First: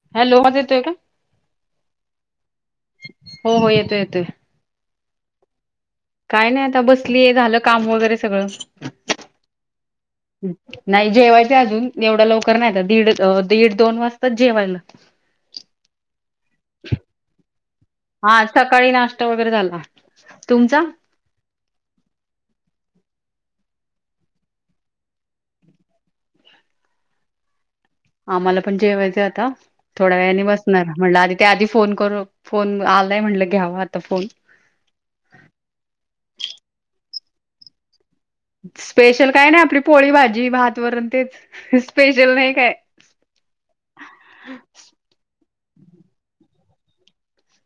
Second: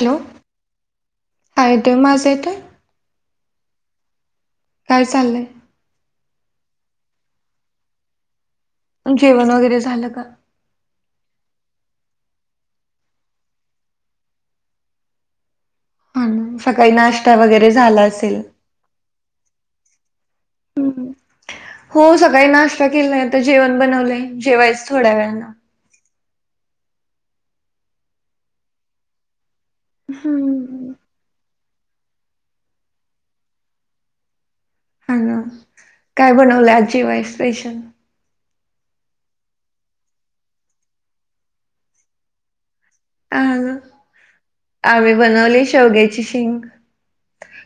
Hello आवाज येतोय का? हायतम माझे ते हो हो येतोय येतोय काय चाल्लंय काय नाही आता बसली ये झालं काम वगैरे सगळं जेवण वगैरे झालं का ह् नाही जेवायचे अजून एवढा लवकर नाहीता दीड दीड दोन वाजता जेवायला हा सकाळी नास्ता वगैरे झाला असेल हा सकाळी नाश्ता वगैरे झाला तुमचा? हम्म हो सगळी नाश्ता केला जेवण बनवलंय जेवायच थोड्या वेळानं आम्हाला पण जेवायचं आता थोड्या वेळाने बसणार हम्म म्हटलं आधी ते आधी फोन कर फोन आलाय म्हटलं घ्यावा आता फोन हॅल काय बनवलं आज जेवाय स्पेशल स्पेशल काय नाही आपली पोळी भाजी भात वण तेच स्पेशल नाही काय ह आम्ही बनवली शेवग्याची शेंग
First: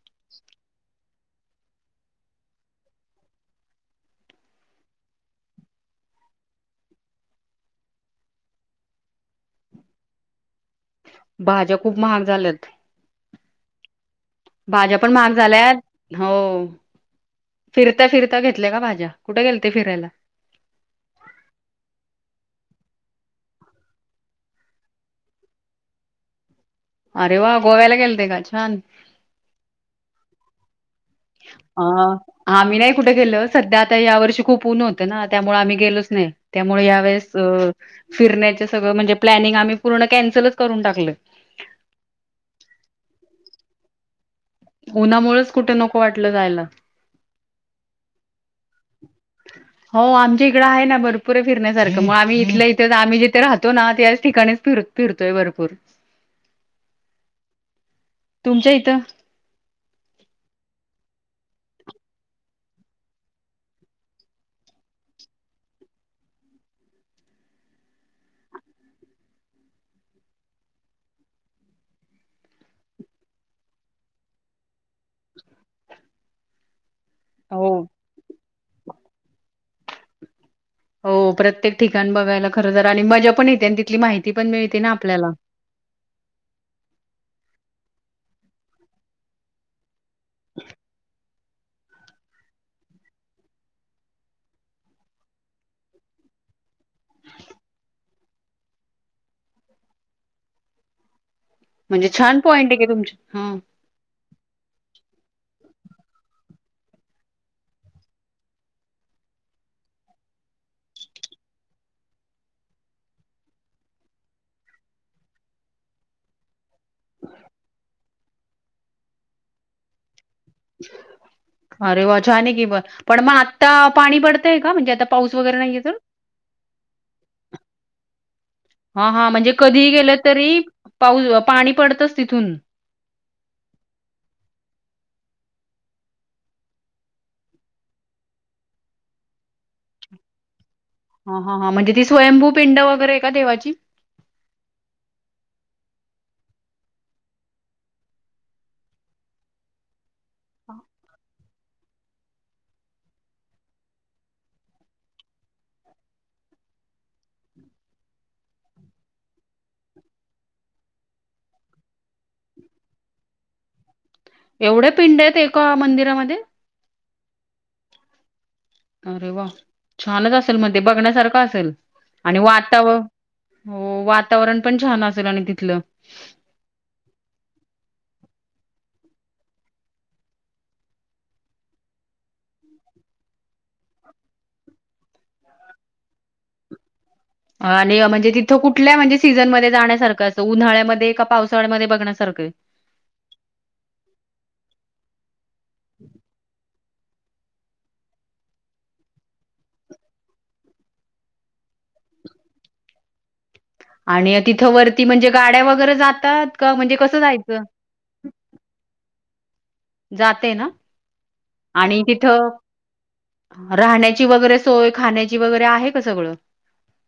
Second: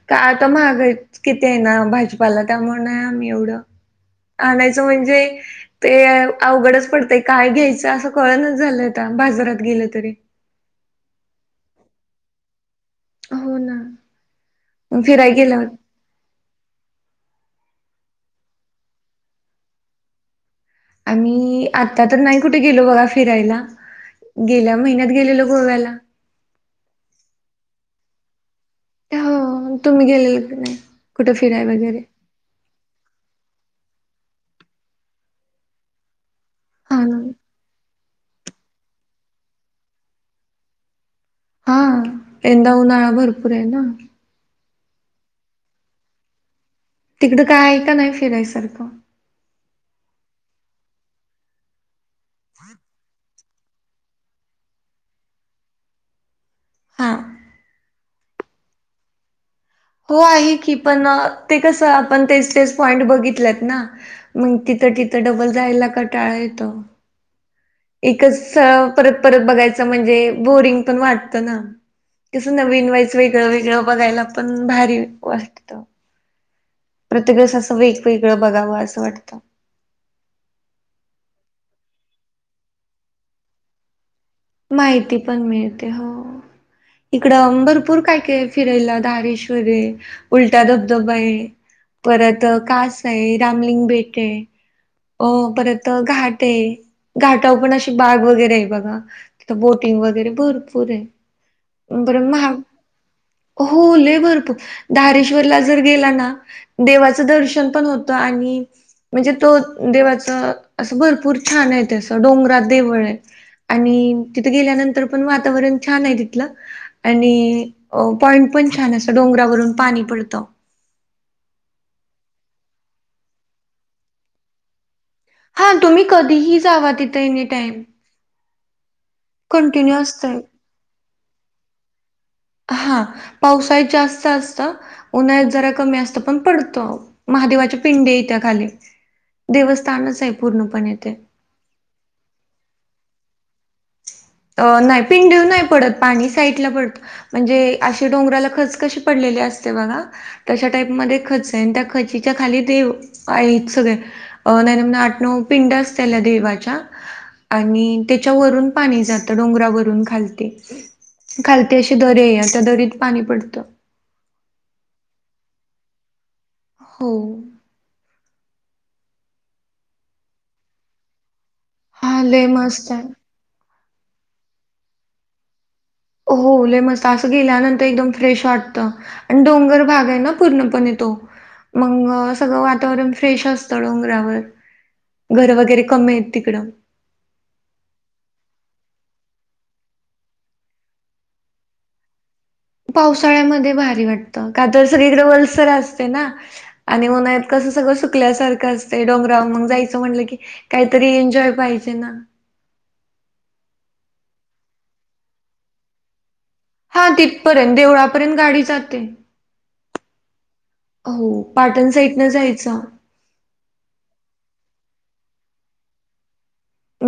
का आता महागाय किती आहे ना भाजपाला त्यामुळे आहे आम्ही एवढं आणायच म्हणजे ते अवघडच पडतंय काय घ्यायचं असं कळनच झालंयता बाजारात गेलं तरी भाज्या खूप महाग झाल्यात हो ना भाज्या पण फिराय महाग गेला झाल्यात हो फिरता फिरता घेतल्या का भाज्या कुठे गेलता फिरायला आणि आता तर नाही कुठे गेलो बघा फिरायला गेल्या महिन्यात गेलेलो गोव्याला अरे वा गोव्याला गेल ते का छान हो तुम्ही गेलेले नाही कुठे फिराय अ वगैरे आम्ही नाही कुठे गेलो सध्या आता या वर्षी खूप उन होत ना त्यामुळे आम्ही गेलोच नाही त्यामुळे हा ना यावेेळेस फिरण्याच सगळं म्हणजे प्लॅनिंग आम्ही पूर्ण कॅन्सलच करून टाकलं हा यंदा उनळा भरपूर आहे ना उन्हामुळेच कुठे नको वाटलं जायला तिकडं काय का नाही फिरायसारखं हो आमच्या इकड आहे ना भरपुरे फिरण्यासाठी ग आ्ही इथ इथे आम् जिथे राहो तो ना त्याच ठिकाणीच फिर फिरतोय भरपूर हा तुमच्या इथं. हो आहे की, पण ते कसं आपण तेच तेच, पॉइंट बघितलेत ना मग तिथं तिथं, डबल जायला कटाळ येत. एकच परत परत, बघायचं म्हणजे बोरिंग पण वाटतं ना कसं नवीन वाईस वेगळ वेगळं, बघायला पण भारी वाटत. प्रत्येक वेळेस हो असं वेगवेगळं. बघावं असं वाटत. हो प्रत्येक ठिकाण बघायला खर तर आणि मजा पण येते आणि तिथली माहिती. पण मिळते ना माहिती आपल्याला पण मिळते हो इकड अंबर. भरपूर काय काय फिरायला दारेश्वरे. उलटा धबधबा आहे. परत कास आहे रामलिंग बेट आहे, अ परत घाट आहे. घाटा पण अशी बाग. वगैरे बघा. तिथ बोटिंग वगैरे भरपूर आहे. म्हणजे बर छान महा पॉईंट आहे की तुमची हा हो भरपूर दारेश श्वरला जर गेला ना देवाचं दर्शन पण होत आणि म्हणजे तो देवाच अस भरपूर छान आहे, तेसं डोंगरा देवळ आहे, आणि. तिथं गेल्यानंतर पण वातावरण छान आहे तिथलं. आणि ओ. पॉइंट पण छान असं डोंगरावरून पाणी पडतं. अरे वाचाने की, ब पण मग आता पाणी पडतंय का म्हणजे आता. पाऊस वगैरे हा नाहीये तर? तुम्ही कधीही जावा तिथं एनी टाईम. हा ह म्हणजे कधी कंटिन्यू गेलं तरी. पाऊस पाणी पडतच. हा पावसाळीत जास्त असत. उन्हात जरा कमी असत पण पडत महादेवाचे पिंडे त्या्या खाली देवस्थानच आहे पूर्ण. हा हा हा म्हणजे ती स्वयंभू पिंड वगैरे. का देवाची. अ नाही पिंड नाही पडत पाणी साईडला पडत म्हणजे, अशी डोंगराला खच कशी पडलेली असते बघा तशा टाईपमध्येध्ये खच आहे, आणि त्या खचीच्या खाली देव आहेत, सगळे अ नाही नव आठ नऊ पिंड असतल्या देवाच्या आणि त्याच्यावररून पाणी जात. डोंगरा वरून खालती खालती अशी दरी आहे, त्या दरीत पाणी पडत. एवढे पिंड आहेत एका मंदिरामध्ये. हो. अरे वा छानच असेल मग ते बघण्यासारखं. असेल हा आणि लय वाता मस्त हा आहे. [unintelligible] वातावरण पण छान असेल आणि तिथलं. हो लय मस्त असं गेल्यानंतर एकदम फ्रेश वाटत, आणि डोंगर भाग आहे, ना पूर्णपणे तो मग सगळं वातावरण फ्रेश असतं डोंगरावर घर वगैरे कमी आहेत तिकडं. आणि म्हणजे तिथं कुठल्या म्हणजे, सीझनमध्ये जाण्यासारखं असं उन्हाळ्यामध्ये का पावसाळ्यामध्ये बघण्यासारखं. पावसाळ्यामध्ये भारी वाटत का तर सगळीकडे वलसर. वलसर असतय ना. आणि उन्हाळात कसं ना सगळं सुकल्यासारखं असतय डोंगरावर मग जायचं म्हटलं की, काहीतरी एन्जॉय पाहिजे ना. आणि तिथं वरती म्हणजे गाड्या वगैरे जातात. का म्हणजे हा कसं जायचं? तिथपर्यंत देवळापर्यंत गाडी जाते. जाते ना, हो पाटण आणि तिथ साईडनं जायचं राहण्याची वगैरे सोय खाण्याची वगैरे आहे का सगळं.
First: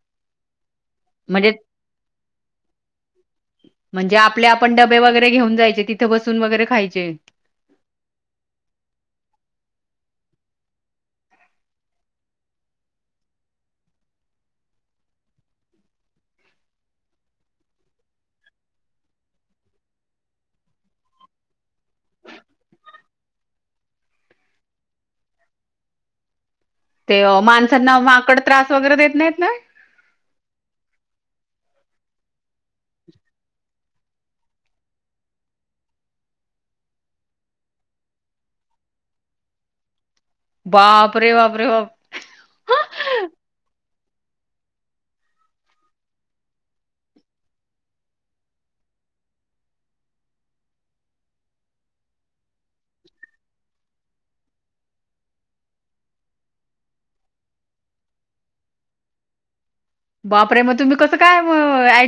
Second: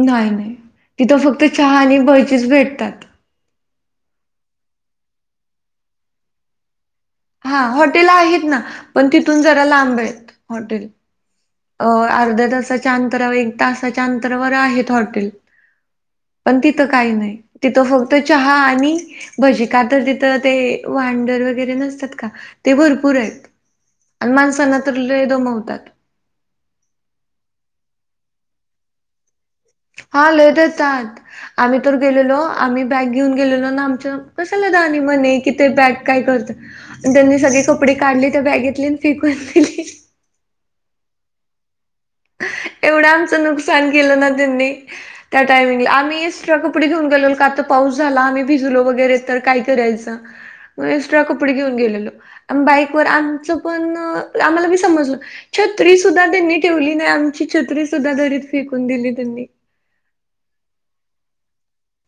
नाही, तिथं फक्त म्हणजे चहा आणि भजी च भेटतात. म्हणजे आपले आपण डबे वगैरे घेऊन जायचे तिथे बसून वगैरे खायचे. हा हॉटेल आहेत ना पण तिथून जरा लांब आहेत हॉटेल अर्ध्या तासाच्या अंतरावर एक तासाच्या अंतरावर आहेत हॉटेल पण तिथं काही नाही तिथं फक्त चहा आणि भजी का तर तिथं ते वांडर वगैरे नसतात. का ते भरपूर आहेत आणि माणसांना तर लय दमवतात. ते माणसांना माकड त्रास वगैरे देत नाहीत ना. हा लय देतात आम्ही तर गेलेलो आम्ही बॅग घेऊन गेलेलो ना आमच्या कशला जाणी म्हणे कि ते बॅग काय करत आणि त्यांनी सगळे कपडे काढले त्या बॅगेतले फेकून दिली. बापरे बापरे बाप! केल ना त्यांनी त्या टायमिंगला आम्ही एक्स्ट्रा कपडे घेऊन गेलेलो काता पाऊस झाला आम्ही भिजलो वगैरे तर काय करायच एक्स्ट्रा कपडे घेऊन गेलेलो बाईक व आमच पण आम्हाला बी समजल छत्री सुद्धा त्यांनी ठेवली. आणि आमची छत्री सुद्धा दरीत फेकून दिली त्यांनी. बापरे! मग तुम्ही कसं काय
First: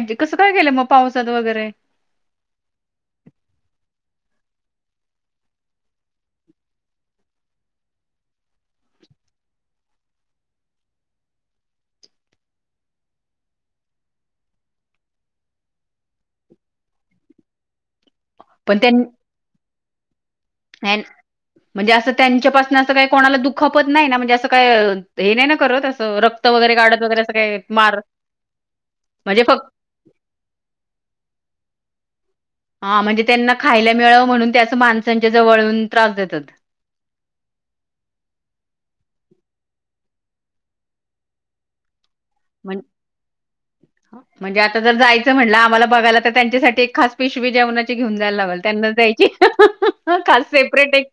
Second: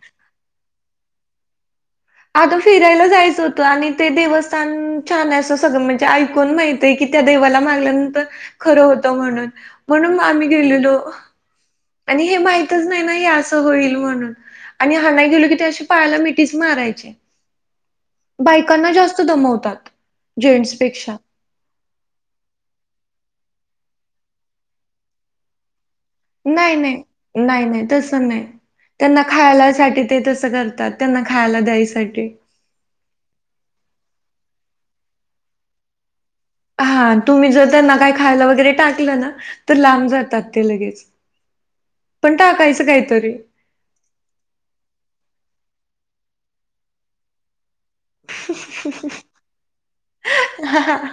म कसं काय केलं मग पावसात वगैरे. अगं फिरायला जायचं होतं आणि ते देवस्थान छान अस सगळं म्हणजे ऐकून माहितय की त्या देवाला मागल्यानंतर खरं होतं म्हणून, म्हणून आम्ही गेलेलो आणि हे माहितच नाही ना हे असं होईल म्हणून आणि हाणायला गेलो की त्याशी पायाला मिठीच माराय ची. पण बायकांना त्यां जास्त दमवतात त्यां- जेंट्सपेक्षा. म्हणजे असं त्यांच्यापासून असं काही कोणाला दुःखपत नाही ना म्हणजे असं काय हे नाही करत. असं रक्त वगैरे नाही काढत नाही, वगैरे असं काय नाही नाही मार तस नाही त्यांना म्हणजे फक्त खायला साठी ते तसं करतात त्यांना खायला द्यायसाठी. ते हा म्हणजे त्यांना खायला मिळाव म्हणून ते अस माणसांच्या जवळ येऊन त्रास देतात. हा तुम्ही जर त्यांना काही खायला वगैरे टाकलं ना तर लांब जातात ते लगेच. पण टाकायचं काहीतरी. म्हणजे आता जर जायचं म्हणटलं आम्हाला बघायला. त्यांच्यासाठी एक खास पिशवी जेवना घेऊन जायला लावल त्यांनाच द्यायची. सेपरेट एक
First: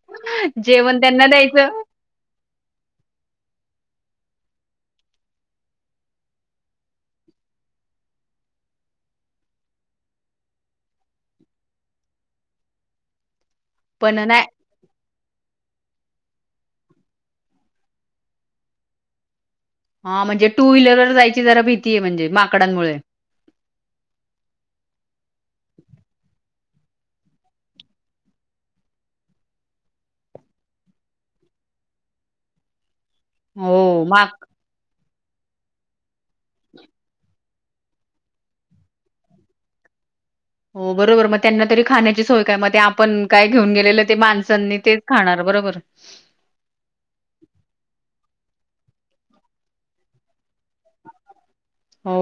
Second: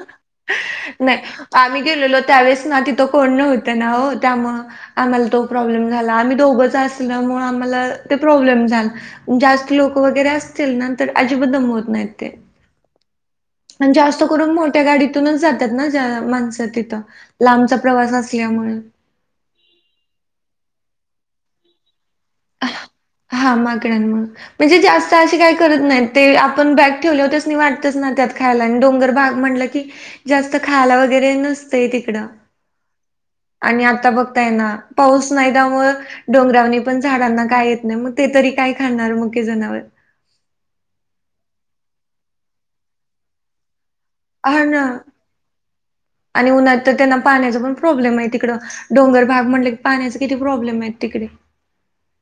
जेवण नाही त्यांना द्यायचं आम्ही गेलेलो त्यावेेळेस ना तिथं कोण न्हवत ना ओ. हो त्यामुळे आम्हाला तो प्रॉब्लेम झाला आम्ही दोघच असल्यामुळ आम्हाला ते प्रॉब्लेम झाल जास्त लोक वगैरे असतील ना तर अजिबातम दमवत नाही ते. आणि पण जास्त नाही करून मोठ्या गाडीतूनच जात ज्या माणसं तिथं लांबचा प्रवास असल्यामुळे हा म्हणजे टू व्हीलरवर जायची जरा भीती आहे म्हणजे माकडांमुळे. हा मागडंमुळे म्हणजे जास्त असे काही करत नाही ते. आपण बॅग ठेवले त्यास्नी वाटतच ना त्यात खायला आणि डोंगर भाग म्हणलं की जास्त खायला वगैरे नसतय तिकडं. आणि हो आता माक बघताय ना. पाऊस नाही त्यामुळे डोंगरावनी पण झाडांना काय नाही मग ते तरी काय करणार मुख्य जनावर. हो बरोबर मग त्यांना तरी खाण्याची सोय काय मग ते आपण काय घेऊन गेलेलं. ते हा माणसांनी ना, तेच खाणार बरोबर आणि उन्हात तर त्यांना पाण्याचा पण प्रॉब्लेम आहे तिकडं. डोंगर भाग म्हणलं की पाण्याचे किती प्रॉब्लेम आहे तिकडे. हो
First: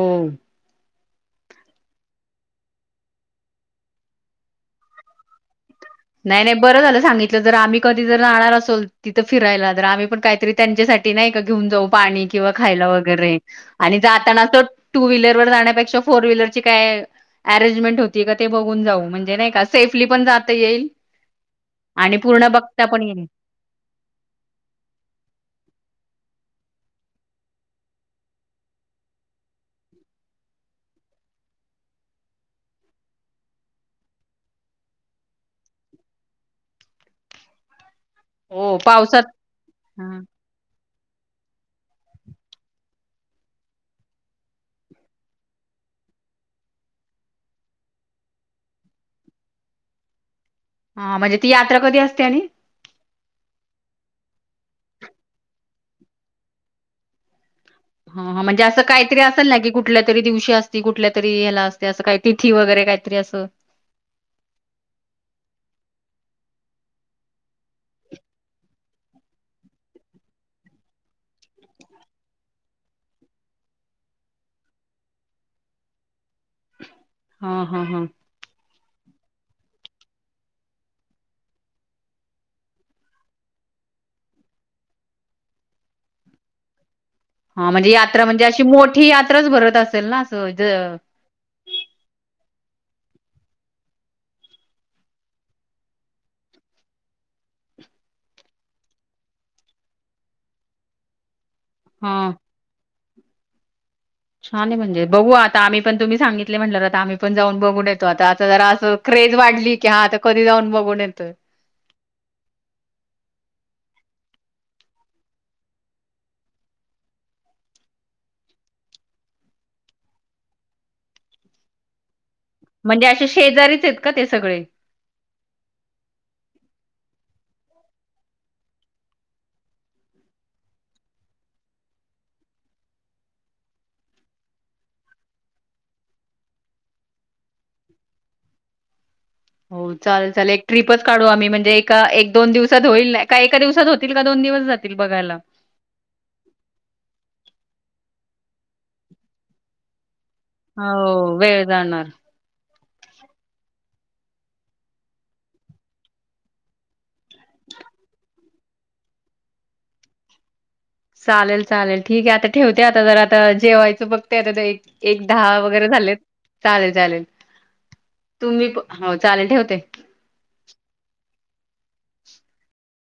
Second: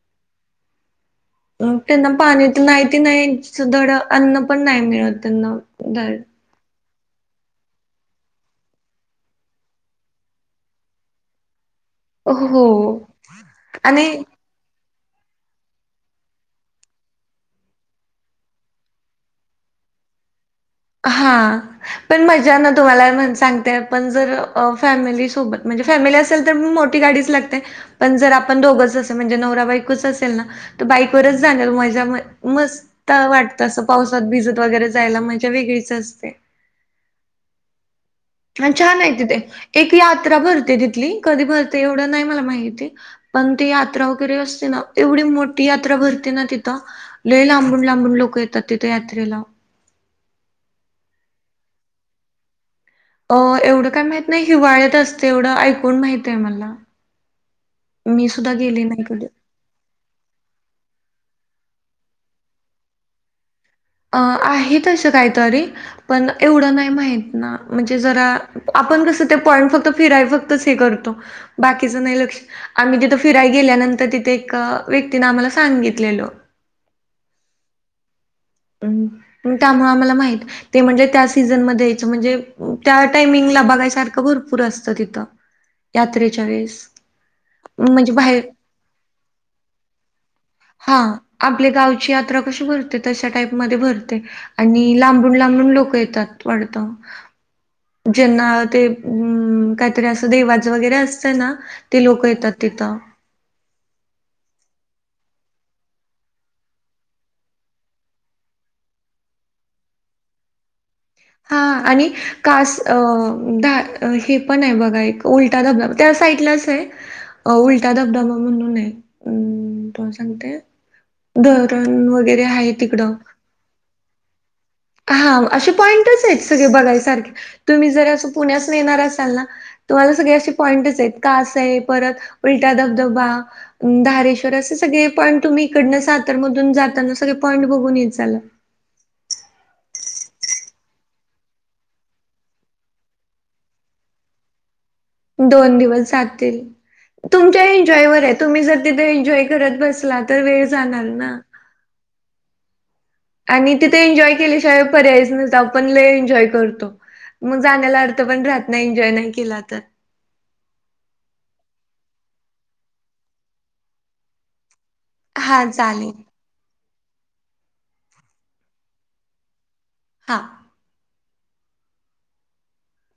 अ त्यांना पाणी तर नाहीती नाही धड अन्न पण नाही मिळत त्यांना धड नाही नाही बरं झालं सांगितलं जर आम्ही कधी जर राहणार असोल तिथं फिरायला जर आम्ही पण काहीतरी त्यांच्यासाठी नाही का घेऊन जाऊ पाणी किंवा खायला हो वगैरे आणि जातानाच टू व्हीलरवर जाण्यापेक्षा फोर व्हीलरची काय अरंजमेंट होती का ते बघून जाऊ म्हणजे नाही का सेफली पण जात ये हा पण मजा ना पण येईल तुम्हाला सांगते पण जर फॅमिली सोबत म्हणजे फॅमिली तर मोठी गाडीच लागते पण जर आपण दोघच असेल म्हणजे नवरा बायको चं असेल ना तर बाईकवरच जाण्या मज्जा मस्त वाटत अस पावसात भिजत वगैरे जायला म्ह वेगळीच असते ह हो छान आहे पावसात तिथे एक हा यात्रा भरते तिथे कधी भरते एवढं नाही मला माहिती पण ती यात्रा वगैरे असते ना एवढी मोठी यात्रा भरते ना तिथं लई लांबून लांबून लोक येतात तिथे यात्रेला हा म्हणजे ती यात्रा कधी असते आणि अ एवढं काय माहित नाही हिवाळ्यात असते एवढं ऐकून माहित आहे मला ह मी ह सुद्धा म्हणजे असं गेले नाही काहीतरी कधी असेल ना की कुठल्या तरी दिवशी असतील कुठल्या तरी ह्याला अस तें काही तिथी वगैरे काहीतरी असं अ आहेतसं काहीतरी पण एवढं नाही माहित ना म्हणजे जरा आपण कसं ते पॉइंट फक्त फिराय फक्तच हे करतो बाकीचं नाही लक्ष आम्ही तिथं फिराय गेल्यानंतर तिथे एक व्यक्तीने आम्हाला सांगितलेल हा हा हा पण त्यामुळे आम्हाला माहित ते म्हणजे त्या सीझनमध्येध्ये यायचं म्हणजे त्या टाइमिंगला बघायसारखं भरपूर असतं तिथं यात्रेच्या वेळेस हा म्हणजे यात्रा म्हणजे अशी मोठी यात्राच भरत असेल ना असं ज हा आपल्या गावची आता क भरते तश टाईप म भरते आणि लांबून लांबून लोक येतात वाढत ज्यांना ते हम्म काहीतरी अस देवाच वगैरे असतं ना ते लोक येतात तिथं ान आहे म्हणजे बघू आता आम्ही पण तुम्ही सांगितले म्हणले आता आम्ही पण जाऊन बघून येतो आता आता जरा असं क्रेज वाढली की हा आता कधी जाऊन बघून येत हा आणि कास अ हे पण आहे बघा एक उलटा धबधबा त्या साईडलाच आहे उलटा धबधबा म्हणून आहे त सांगते धरण वगेरे म्हणजे अशे शेजारीच आहेत का ते सगळे हा असे पॉंटच आहेत सगळे बघायसारखे तुम्ही जर असं पुण्यासून येणार असाल ना तुम्हाला सगळे असे पॉईंटच आहेत कास आहे परत उलटा धबधबा धारेश्वर असे सगळे पॉईंट तुम्ही इकडनं सातरमधून जाताना सगळे पॉईंट बघून आत चला हो चाल चाल एक ट्रीपच काढू आम्ही म्हणजे एका एक दोन दिवसात होईल का एका दिवसात होतील का दोन दिवस जाती दोन दिवस जातील तुम ते एनजॉय वरय तुम्ही ज तथे एन्जॉय करत बसलात हव वेळ जाणार आणि तिथे एन्जॉय केल्याशिवाय पर्यायच नाही तर आपण ल एन्जॉय करतो मग जाण्याला अर्थ पण राहत नाही एन्जॉय नाही केला तर चालेल चालेल ठीक आहे आता ठेवते आता जर आता जेवायचं बघते आता एक दहा हां, वगैरे चालेल. झालेत चालेल चालेल तुम्ही हो चालेल ठेवते हा